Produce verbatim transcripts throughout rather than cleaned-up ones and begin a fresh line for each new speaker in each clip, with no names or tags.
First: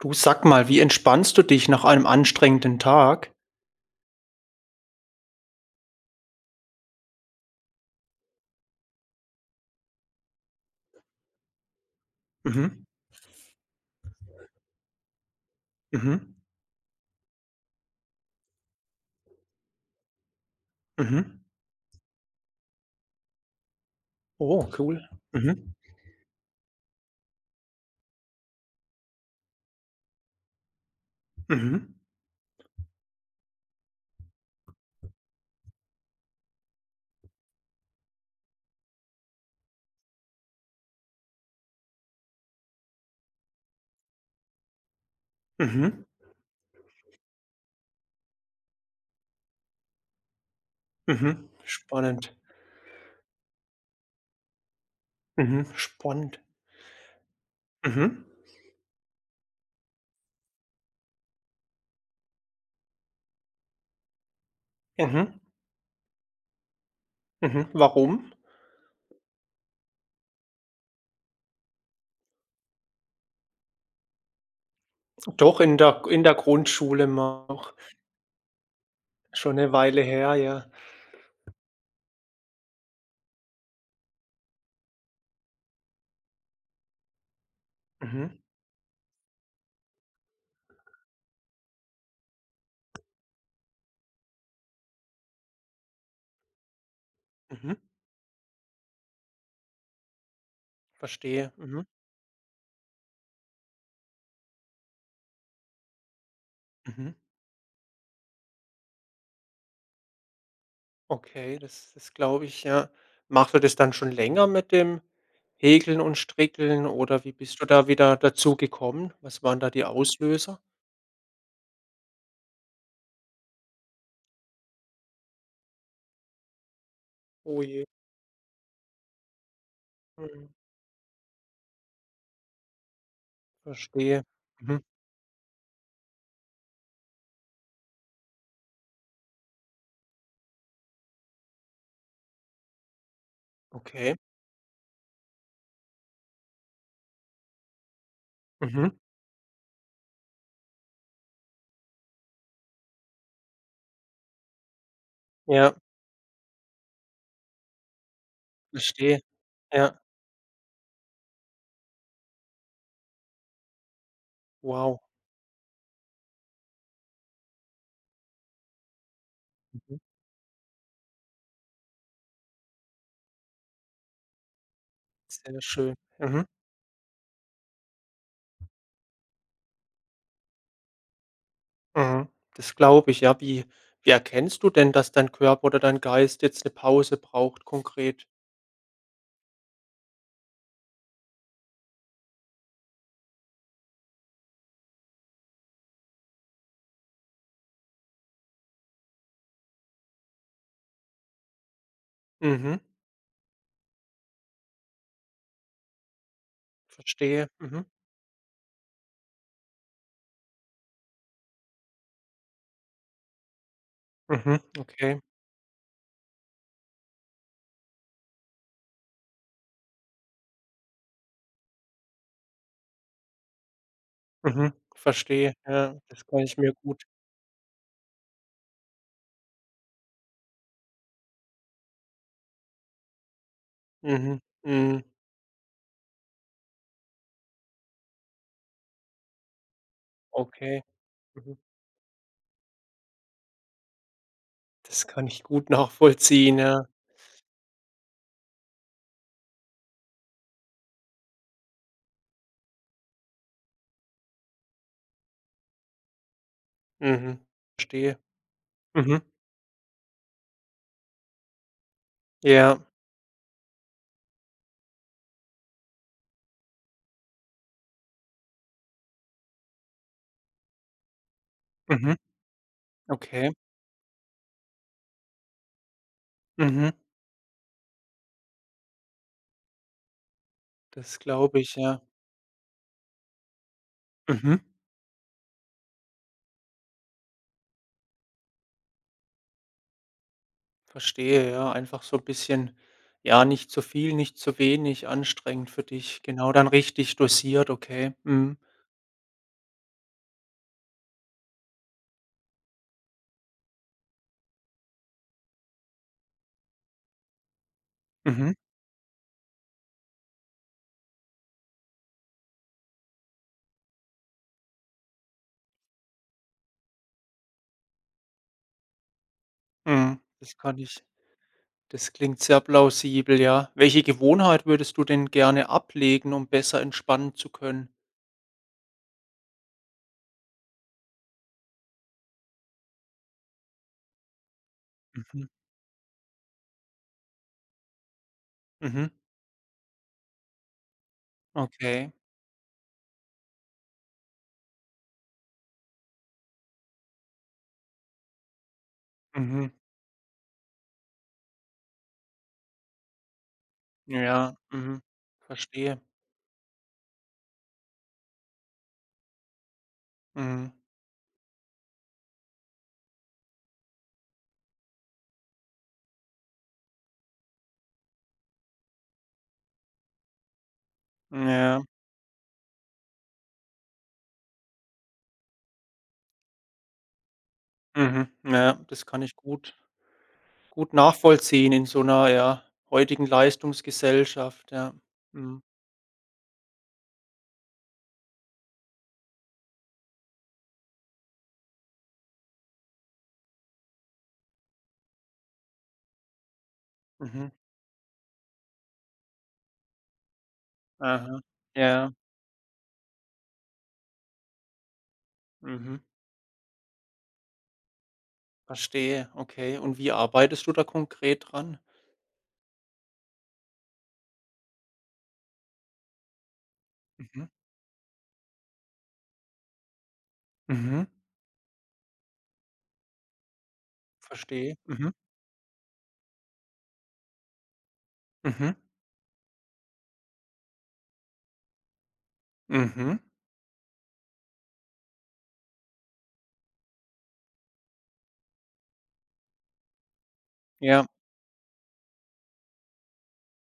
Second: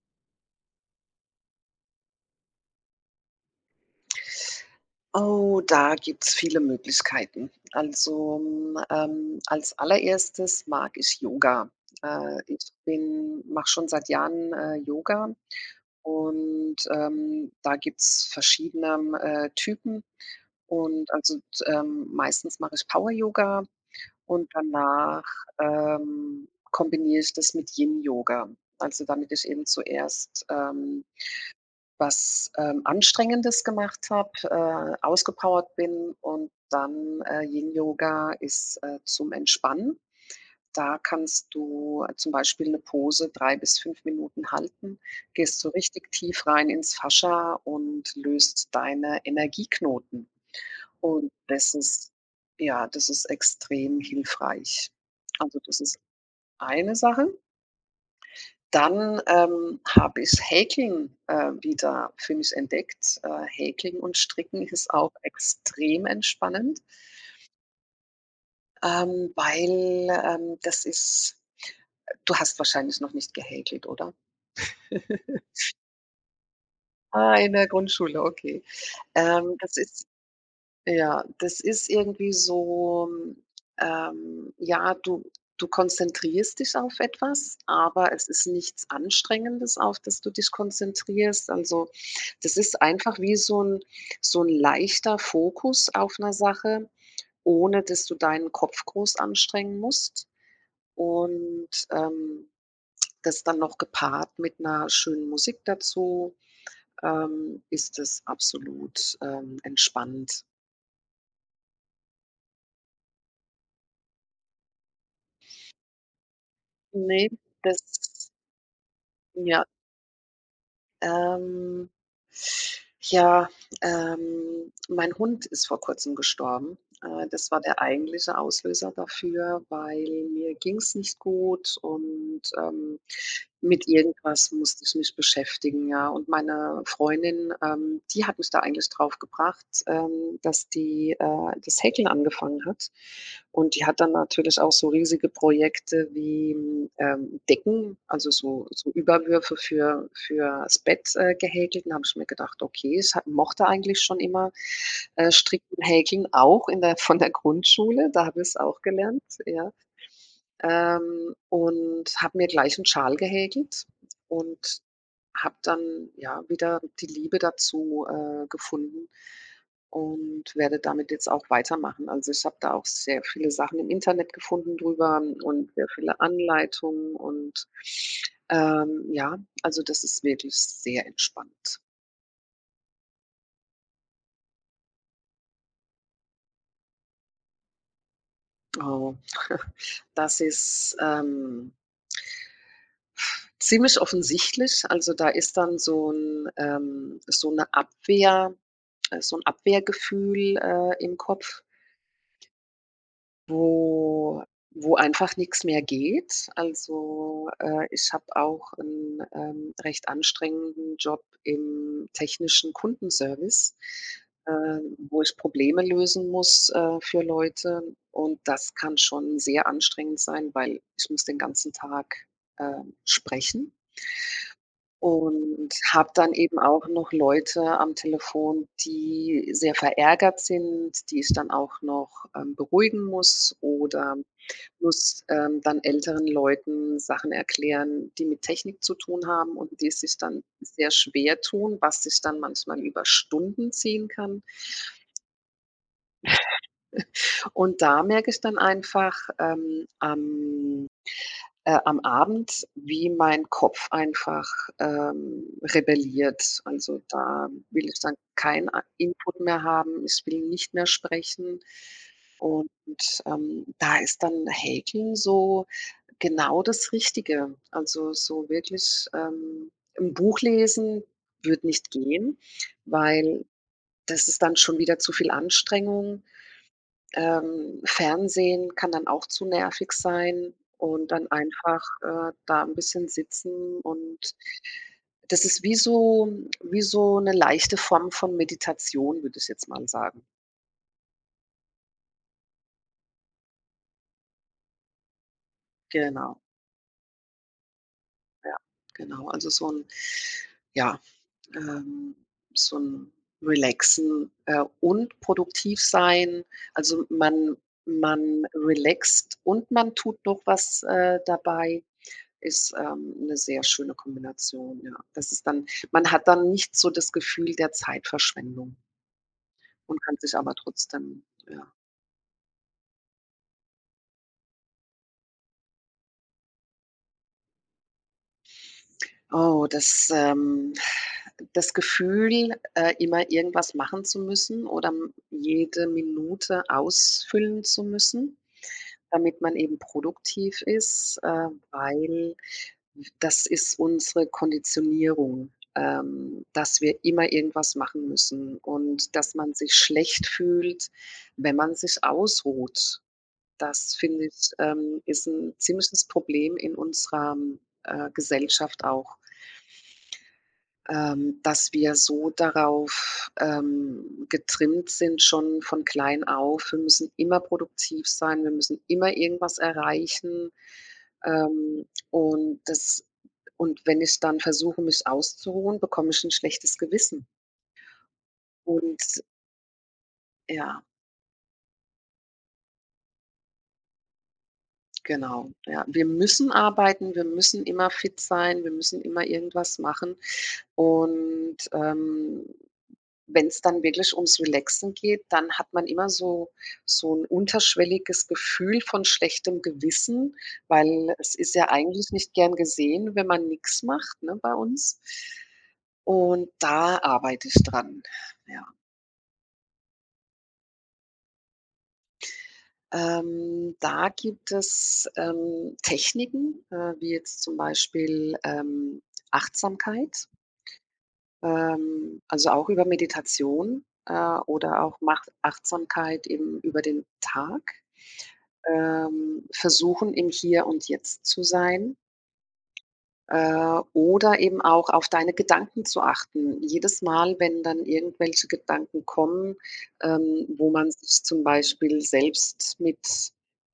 Du, sag mal, wie entspannst du dich nach einem anstrengenden Tag?
Oh, da gibt's viele Möglichkeiten. Also, hm, ähm, als Allererstes mag ich Yoga. Äh, ich
Mhm,
bin mache schon seit Jahren, äh, Yoga
mhm,
und, ähm, da gibt's verschiedene, äh, Typen. Und also,
mhm.
t ähm, meistens mache ich Power Yoga und
Oh, cool.
danach,
Mhm,
ähm, kombiniere ich das mit Yin Yoga. Also, damit ich eben zuerst, ähm
mhm,
was, ähm, Anstrengendes gemacht habe, äh, ausgepowert bin und dann, äh, Yin Yoga ist, äh, zum Entspannen. Da kannst du äh, zum Beispiel eine Pose drei bis fünf Minuten halten, gehst so
mhm,
richtig tief rein ins Fascia und löst deine Energieknoten. Und
mhm.
das ist
Spannend.
ja, das ist extrem hilfreich. Also,
Mhm,
das ist
spannend.
eine Sache.
Mhm,
Dann, ähm, habe ich Häkeln, äh, wieder für mich entdeckt. Äh, Häkeln und Stricken ist auch
mhm,
extrem entspannend,
mhm. Warum?
ähm, weil, ähm, das ist du hast wahrscheinlich noch nicht gehäkelt, oder?
Doch, in der in der Grundschule
Ah,
mal.
in der Grundschule, okay. Ähm,
Schon eine
das
Weile
ist.
her, ja.
Ja, das ist irgendwie so, ähm, ja, du du konzentrierst dich auf etwas, aber es
Mhm,
ist nichts Anstrengendes, auf das du dich konzentrierst. Also, das ist einfach wie so ein so ein leichter Fokus auf einer Sache,
mhm.
ohne dass du deinen Kopf groß anstrengen musst
Verstehe.
und,
Mhm,
ähm, das dann noch gepaart mit einer schönen Musik dazu,
mhm.
ähm, ist es absolut, ähm, entspannt.
Okay, das das glaube ich, ja. Machst du das dann schon länger mit dem Häkeln und Strickeln, oder
Ne,
wie bist du da wieder
das
dazu gekommen? Was waren
ja,
da die Auslöser?
ähm, ja, ähm, mein Hund ist vor Kurzem gestorben. Äh, das war
Oh
der
je.
eigentliche Auslöser dafür, weil
Mhm.
mir ging's nicht gut und, ähm, mit
Verstehe.
irgendwas
Mhm.
musste ich mich beschäftigen, ja. Und meine Freundin, ähm, die hat mich da eigentlich drauf gebracht, ähm, dass die, äh dass das Häkeln angefangen hat. Und die hat dann
Okay.
natürlich auch so riesige Projekte wie ähm, Decken, also so, so
Mhm.
Überwürfe für, fürs Bett äh, gehäkelt. Da habe ich mir gedacht, okay, ich hab, mochte eigentlich schon immer äh,
Ja,
stricken Häkeln, auch in der, von der Grundschule. Da habe ich es auch
verstehe.
gelernt. Ja.
Ja.
Ähm, und habe mir gleich einen Schal gehäkelt und
Wow.
habe dann, ja, wieder die Liebe dazu, äh, gefunden
Mhm.
und werde damit jetzt auch weitermachen. Also, ich habe da auch sehr viele Sachen im Internet gefunden drüber
Sehr
und sehr
schön.
viele
Mhm.
Anleitungen und, ähm, ja, also, das ist wirklich sehr entspannt.
Mhm. Das glaube ich, ja. Wie wie erkennst du denn, dass dein Körper oder dein Geist jetzt eine Pause braucht, konkret?
Oh, das ist, ähm ziemlich offensichtlich. Also, da ist dann so 'n ähm, so 'ne Abwehr äh, so ein Abwehrgefühl, äh, im Kopf,
Mhm.
wo wo einfach nichts mehr geht.
Verstehe.
Also,
Mhm.
äh, ich habe auch einen ähm, recht anstrengenden Job im technischen Kundenservice,
Mhm.
ähm, wo
Okay.
ich Probleme lösen muss, äh, für Leute. Und das kann schon sehr anstrengend sein, weil ich muss den ganzen Tag, ähm, sprechen.
Mhm, verstehe,
Und
ja,
habe
das
dann
kann ich
eben
mir
auch
gut.
noch Leute am Telefon, die sehr verärgert sind, die ich dann auch noch, ähm, beruhigen muss oder
Mhm, mhm,
muss, ähm, dann älteren Leuten Sachen erklären, die mit Technik zu tun haben und die es sich dann
okay,
sehr schwer
mhm.
tun, was sich dann manchmal über Stunden ziehen kann.
Das kann ich gut nachvollziehen, ja.
Und da merke ich dann einfach, ähm, am äh, am Abend, wie mein Kopf einfach, ähm, rebelliert. Also,
Mhm,
da will ich dann
verstehe.
keinen a
Mhm,
Input mehr haben. Ich will nicht mehr sprechen. Und,
ja,
ähm, da ist dann Häkeln so genau das Richtige. Also, so wirklich, ähm 'n Buch lesen würde nicht
mhm,
gehen, weil
okay,
das ist dann schon wieder zu viel Anstrengung.
mhm,
Ähm, Fernsehen kann dann auch zu nervig sein und
das
dann
glaube ich,
einfach,
ja.
äh, da ein bisschen sitzen und
Mhm,
das ist wie so wie so eine leichte Form von Meditation, würde ich jetzt mal sagen.
verstehe, ja, einfach so 'n bisschen, ja, nicht zu viel, nicht zu wenig anstrengend für dich.
Genau,
Genau, dann richtig dosiert, okay.
ja,
Mhm,
genau. Also, so ein ja, ähm, so ein Relaxen, äh, und produktiv sein. Also, man man
mhm,
relaxt und man tut noch was, äh, dabei. Ist, ähm, 'ne sehr schöne Kombination, ja. Das ist dann man hat dann nicht so das Gefühl der Zeitverschwendung und kann
mhm,
sich aber
das kann ich.
trotzdem ja.
Das klingt sehr plausibel, ja. Welche Gewohnheit würdest du denn gerne ablegen, um besser entspannen zu können?
Oh, das, ähm das Gefühl, äh, immer irgendwas machen zu müssen oder m
Mhm.
jede Minute ausfüllen zu müssen,
Mhm.
damit man eben produktiv ist, äh,
Okay.
weil das ist unsere Konditionierung, ähm, dass wir immer irgendwas machen müssen und dass man
Mhm.
sich schlecht fühlt, wenn man sich ausruht. Das finde ich,
Ja.
ähm,
Mhm.
ist ein
Verstehe.
ziemliches Problem in unserer, äh, Gesellschaft auch,
Mhm.
ähm, dass wir so darauf, ähm, getrimmt sind schon von klein auf. Wir müssen immer produktiv sein, wir müssen immer irgendwas erreichen.
Ja.
Ähm, und das und wenn ich dann versuche, mich auszuruhen, bekomme ich 'n schlechtes Gewissen.
Mhm. Ja, das
Und
kann ich gut
ja,
gut nachvollziehen, in so einer, ja, heutigen Leistungsgesellschaft, ja.
genau.
Mhm.
Ja, wir müssen arbeiten, wir müssen immer fit sein, wir müssen immer irgendwas machen. Und, ähm, wenn's dann wirklich ums Relaxen geht, dann hat man immer so so 'n
Mhm.
unterschwelliges Gefühl von schlechtem Gewissen, weil es
Aha.
ist ja eigentlich
Ja.
nicht gern gesehen, wenn man nix macht, ne, bei uns.
Mhm.
Und da arbeite ich dran, ja.
Verstehe. Okay. Und wie arbeitest du da konkret dran?
Ähm, da gibt es, ähm, Techniken, äh, wie jetzt
Mhm.
zum Beispiel, ähm, Achtsamkeit,
Mhm.
ähm, also auch über Meditation, äh,
Verstehe.
oder auch
Mhm.
macht Achtsamkeit eben über den Tag.
Mhm.
Ähm, versuchen, im Hier und Jetzt zu sein.
Mhm.
Äh, oder eben auch auf deine Gedanken zu achten. Jedes Mal, wenn dann irgendwelche Gedanken kommen, ähm, wo man
Ja.
sich zum Beispiel selbst mit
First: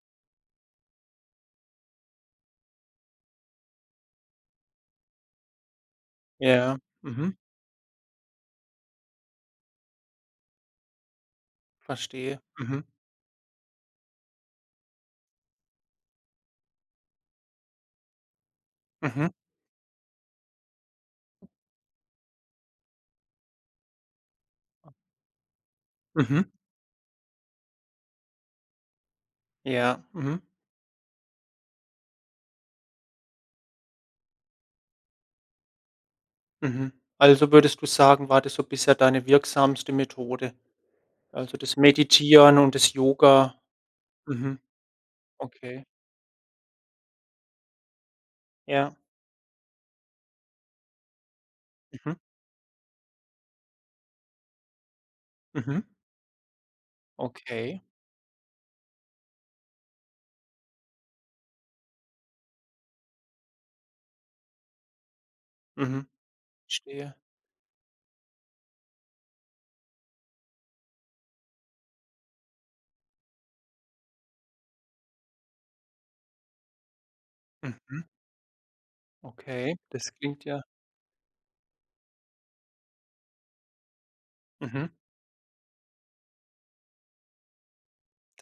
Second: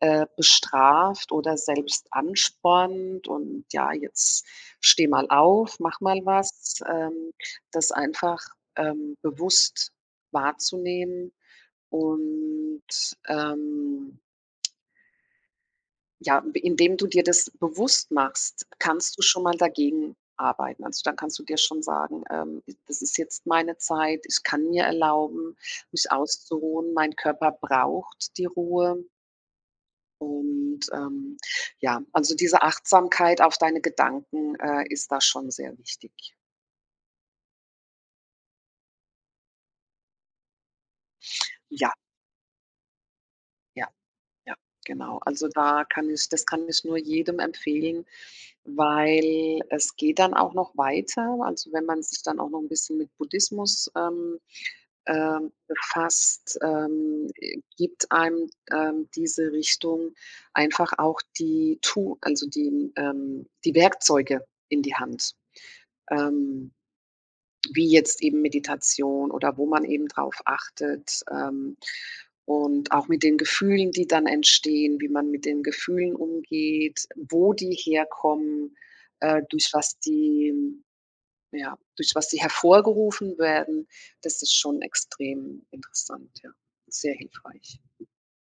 äh, bestraft oder selbst anspornt und ja, jetzt steh mal auf, mach mal
Ja,
was, ähm,
mhm,
das einfach ähm, bewusst wahrzunehmen
verstehe.
und
Mhm,
ähm ja, indem du dir das bewusst machst, kannst du
mhm,
schon mal dagegen arbeiten. Also, dann kannst du dir schon sagen, ähm: „Das ist jetzt meine Zeit. Ich kann mir erlauben, mich
mhm.
auszuruhen. Mein Körper braucht die Ruhe.“
Ja, mhm,
Und, ähm, ja, also, diese Achtsamkeit auf deine Gedanken, äh, ist da schon sehr wichtig.
mhm. Also würdest du sagen, war das so bisher deine wirksamste Methode? Also das
Ja,
Meditieren und das Yoga.
ja. Ja,
Mhm,
genau. Also, da
okay.
kann ich das kann ich nur jedem empfehlen,
Ja.
weil es geht dann auch noch weiter. Also, wenn man
Mhm,
sich dann auch noch ein bisschen mit Buddhismus, ähm, ähm,
mhm.
befasst, ähm, äh,
Okay.
gibt einem, ähm, diese Richtung einfach auch die Tu also, die, ähm die Werkzeuge in die Hand.
Mhm,
Ähm
verstehe.
wie jetzt eben Meditation oder wo man eben drauf achtet. Ähm, und auch mit den Gefühlen, die dann entstehen, wie man mit den Gefühlen umgeht, wo die
Mhm,
herkommen, äh, durch
okay.
was
Das klingt
die,
ja.
ja, durch was die hervorgerufen werden, das ist schon
Mhm,
extrem interessant, ja. Sehr hilfreich.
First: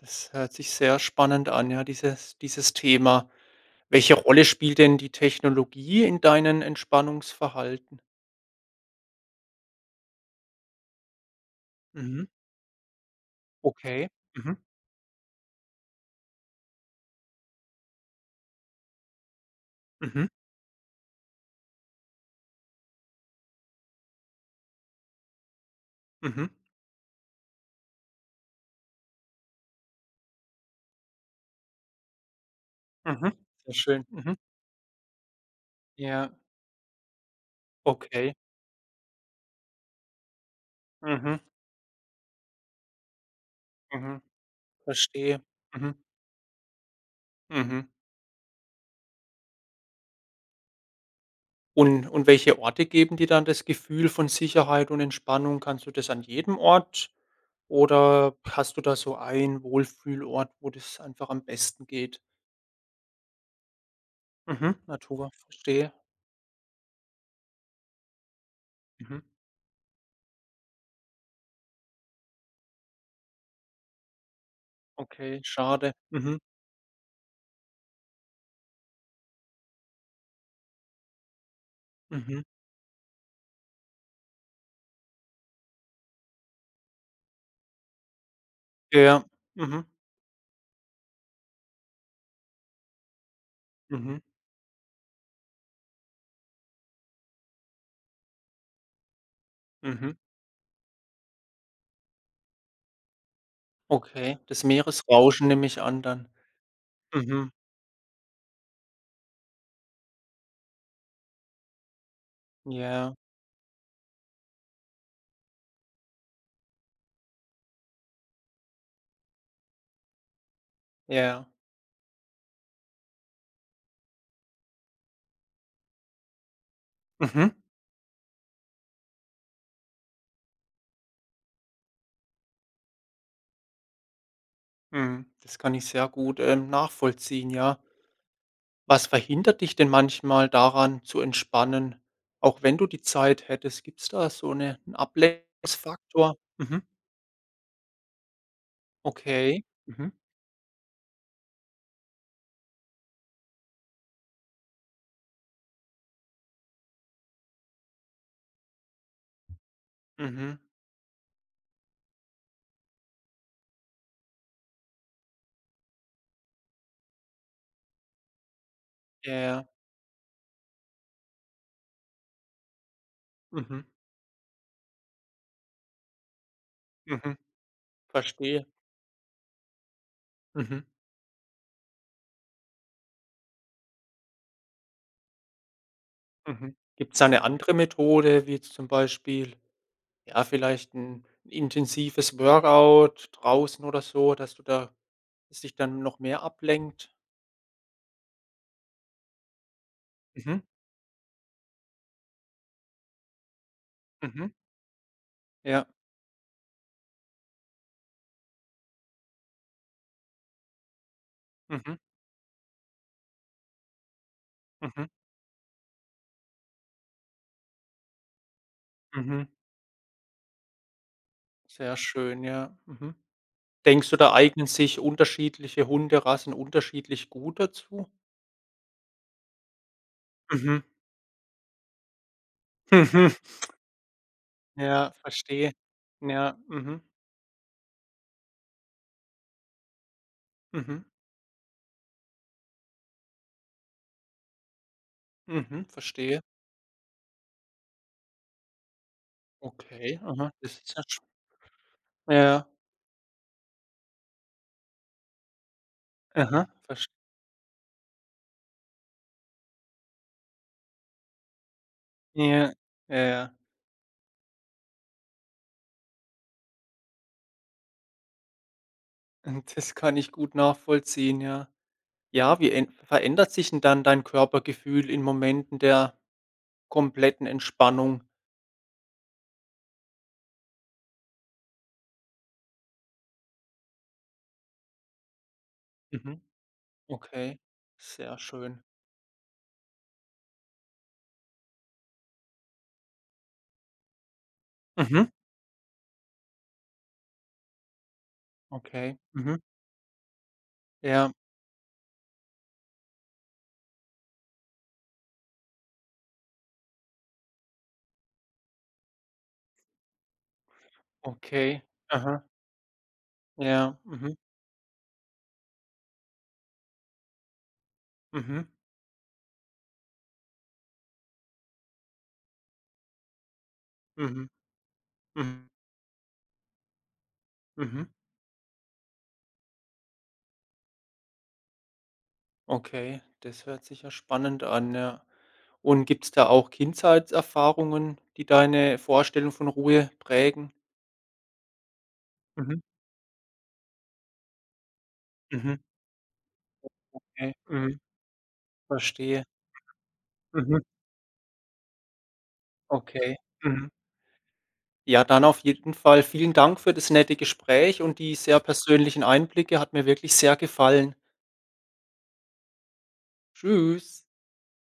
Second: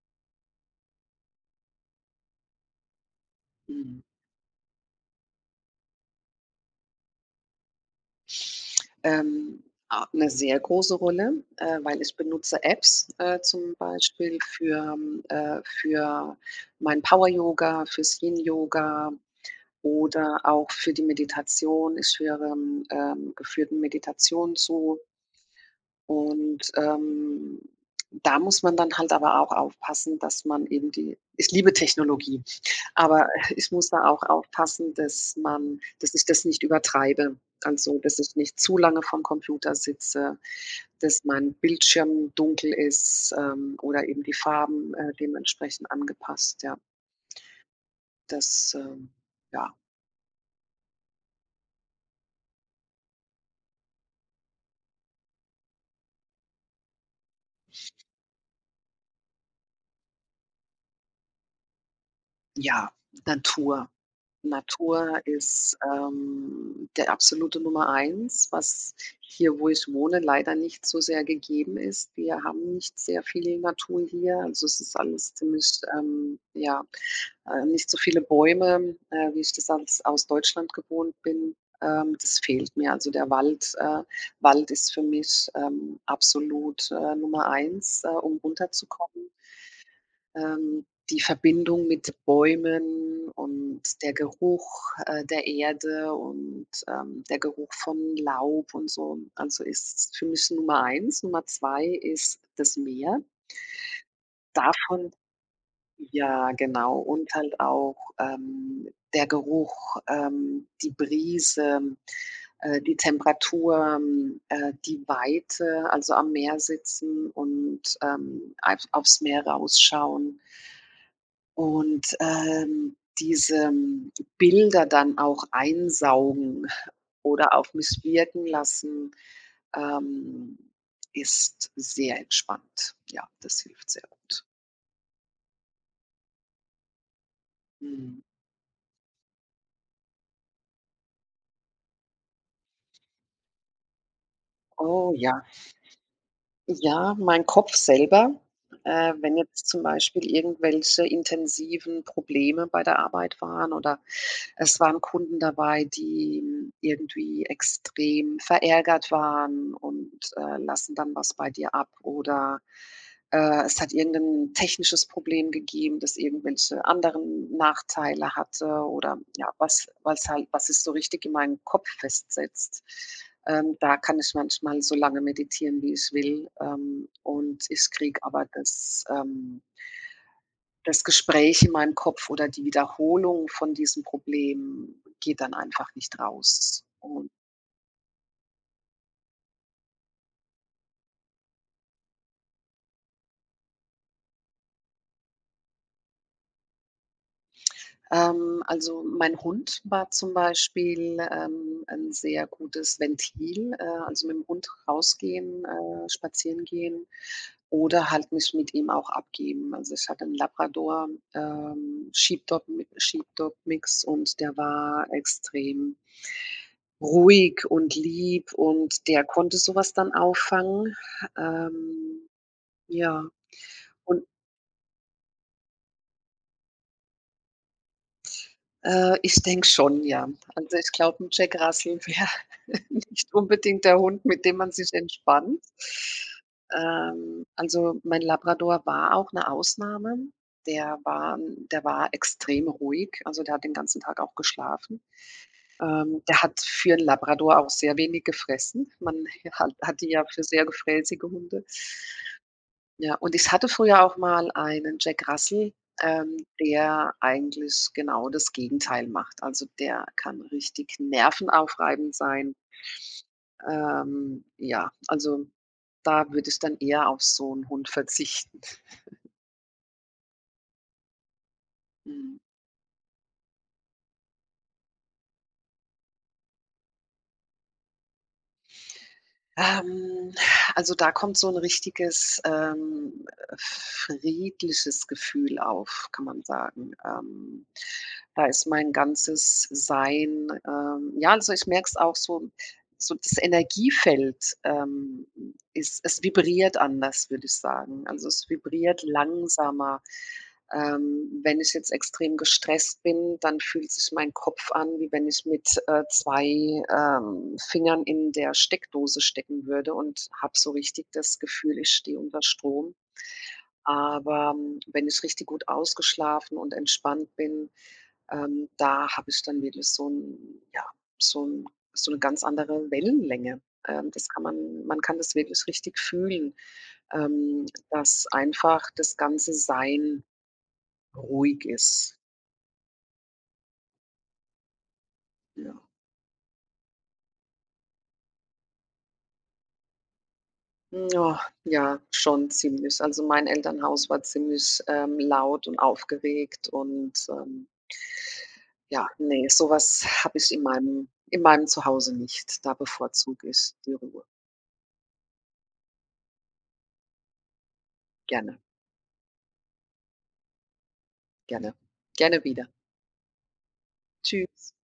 das hört sich sehr spannend an, ja, dieses dieses Thema.
Mhm.
Welche Rolle spielt denn die Technologie in deinen Entspannungsverhalten?
Ähm, a 'ne sehr große Rolle, äh, weil ich
Mhm,
benutze Apps, äh, zum
okay.
Beispiel
Mhm,
für ähm, äh, für mein Power Yoga, fürs Yin Yoga
mhm,
oder auch für die Meditation. Ich höre, ähm, ähm, geführten Meditationen zu.
mhm.
Und, ähm, da muss man dann halt aber auch aufpassen, dass man eben die ich liebe Technologie, aber
Mhm.
ich
Sehr
muss da
schön.
auch
Mhm.
aufpassen, dass man dass ich
Ja,
das nicht übertreibe. Also, dass ich
okay.
nicht zu lange vorm Computer sitze, dass
Mhm,
mein Bildschirm dunkel ist, ähm, oder eben
mhm.
die Farben, äh,
Verstehe.
dementsprechend
Mhm,
angepasst, ja.
mhm.
Das, ähm ja.
Und und welche Orte geben dir dann das Gefühl von Sicherheit und Entspannung? Kannst du das an jedem Ort, oder hast du da so einen Wohlfühlort, wo das einfach am besten geht?
Ja, Natur.
Mhm,
Natur
Natur,
ist,
verstehe.
ähm, der absolute Nummer eins, was
Mhm.
hier, wo ich wohne, leider nicht so sehr gegeben ist. Wir haben nicht sehr viel Natur hier. Also, es ist alles
Okay,
ziemlich,
schade. Mhm,
ähm, ja, äh, nicht so viele Bäume, äh, wie ich das als aus Deutschland gewohnt bin. Ähm, das
mhm.
fehlt mir. Also, der Wald äh, Wald ist für mich, ähm, absolut, äh, Nummer eins, äh, um
Ja.
runterzukommen
Mhm,
ähm, die Verbindung mit Bäumen und der
mhm,
Geruch, äh, der Erde und, ähm, der Geruch von Laub und so. Also,
mhm.
ist für mich Nummer eins. Nummer zwei ist das Meer.
Okay, das
Davon
Meeresrauschen nehme ich an dann.
ja, genau. Und
Mhm.
halt auch, ähm, der Geruch, ähm, die Brise, äh, die
Ja,
Temperatur, äh, die Weite, also am Meer sitzen und, ähm, einf aufs Meer rausschauen.
ja.
Und, ähm, diese ähm, Bilder dann auch einsaugen
Mhm.
oder auch misswirken lassen, ähm, ist sehr entspannt. Ja, das hilft sehr gut.
Mhm. Das kann ich sehr gut, ähm, nachvollziehen, ja.
Mhm.
Was verhindert dich denn manchmal daran zu entspannen, auch wenn du die Zeit hättest? Gibt's da so 'ne 'n
Oh ja.
Ablenkungsfaktor? Mhm.
Ja, mein Kopf selber, äh, wenn
Okay.
jetzt zum
Mhm.
Beispiel irgendwelche intensiven Probleme bei der Arbeit waren oder es waren Kunden dabei, die hm, irgendwie extrem verärgert waren und, äh,
Mhm.
lassen dann was bei dir ab oder äh, es hat irgendein technisches Problem gegeben, das irgendwelche anderen Nachteile hatte oder
Ja,
ja,
ja.
was was halt was sich so richtig in meinen Kopf festsetzt. Ähm,
Mhm.
da kann ich manchmal so lange meditieren, wie ich will, ähm,
Mhm.
und ich kriege aber
Verstehe.
das ähm,
Mhm.
das Gespräch in meinem Kopf oder die Wiederholung von diesem Problem geht dann einfach nicht
Mhm.
raus.
Gibt's da
Und
'ne andere Methode, wie jetzt zum Beispiel, ja, vielleicht ein intensives Workout draußen oder so, dass du da das dich dann noch mehr ablenkt?
Ähm, also, mein Hund war zum
Mhm.
Beispiel, ähm, ein sehr gutes Ventil, äh, also, mit dem
Mhm.
Hund rausgehen,
Ja.
äh, spazieren gehen oder halt mich mit ihm auch abgeben. Also, ich hatte einen Labrador,
Mhm.
ähm, Sheepdog Sheepdog-Mix und der war
Mhm.
extrem ruhig und lieb und der
Mhm. Mhm.
konnte sowas dann auffangen.
Sehr
Ähm,
schön, ja. Mhm.
ja.
Denkst du,
Und
da eignen sich unterschiedliche Hunderassen unterschiedlich gut dazu?
Äh, ich denke schon, ja. Also,
Mhm.
ich glaube, 'n Jack Russell wäre
Mhm.
nicht unbedingt der Hund, mit dem man sich
Ja,
entspannt.
verstehe. Ja, mhm.
Ähm, also, mein Labrador war auch 'ne Ausnahme. Der
Mhm.
war 'n der war extrem ruhig, also, der hat den ganzen Tag auch geschlafen.
Mhm.
Ähm,
Verstehe.
der hat für 'n Labrador auch sehr wenig gefressen. Man hat hat die
Okay,
ja für
aha,
sehr
das ist ja
gefräßige
sp,
Hunde.
ja,
Ja, und ich hatte früher auch mal einen Jack Russell, ähm,
aha, verstehe.
der eigentlich genau das Gegenteil macht. Also, der kann richtig nervenaufreibend sein.
Ja, ja.
Ähm, ja, also, da würde ich dann eher auf so 'n Hund verzichten.
Und das kann ich gut nachvollziehen, ja.
Mhm.
Ja, wie en verändert sich denn dann dein Körpergefühl in Momenten der kompletten Entspannung?
Ähm, also, da kommt so 'n richtiges, ähm, friedliches Gefühl auf, kann
Mhm.
man sagen.
Okay,
Ähm,
sehr
da ist
schön.
mein ganzes Sein ähm, ja, also, ich merke es auch so so das Energiefeld, ähm,
Mhm.
ist es vibriert anders, würde ich sagen. Also, es vibriert
Okay. Mhm.
langsamer.
Ja.
Ähm, wenn ich jetzt extrem gestresst bin, dann fühlt sich mein Kopf an, wie wenn ich mit äh, zwei ähm, Fingern in der Steckdose stecken würde und habe so richtig das Gefühl,
Okay.
ich stehe unter
Aha.
Strom.
Ja. Mhm.
Aber ähm, wenn ich richtig gut ausgeschlafen und entspannt bin,
Mhm.
ähm, da habe ich dann wirklich so, ein, ja, so, ein, so eine ganz andere Wellenlänge. Ähm, das kann
Mhm.
man, man kann das wirklich
Mhm.
richtig fühlen, ähm,
Mhm.
dass einfach das ganze Sein ruhig ist.
Okay, das hört sich ja spannend an, ja.
Ja.
Und gibt's da auch Kindheitserfahrungen, die deine Vorstellung von Ruhe prägen?
Ja, ja, schon
Mhm.
ziemlich. Also, mein Elternhaus war ziemlich, ähm, laut
Mhm.
und aufgeregt und,
Okay.
ähm,
Mhm.
ja,
Verstehe.
ne, so was habe ich in
Mhm.
meinem in meinem Zuhause nicht. Da
Okay.
bevorzuge ich
Mhm.
die Ruhe.
Ja, dann auf jeden Fall vielen Dank für das nette Gespräch und die
Gerne,
sehr persönlichen Einblicke. Hat mir wirklich sehr gefallen.
gerne, gerne wieder.
Tschüss.
Tschüss.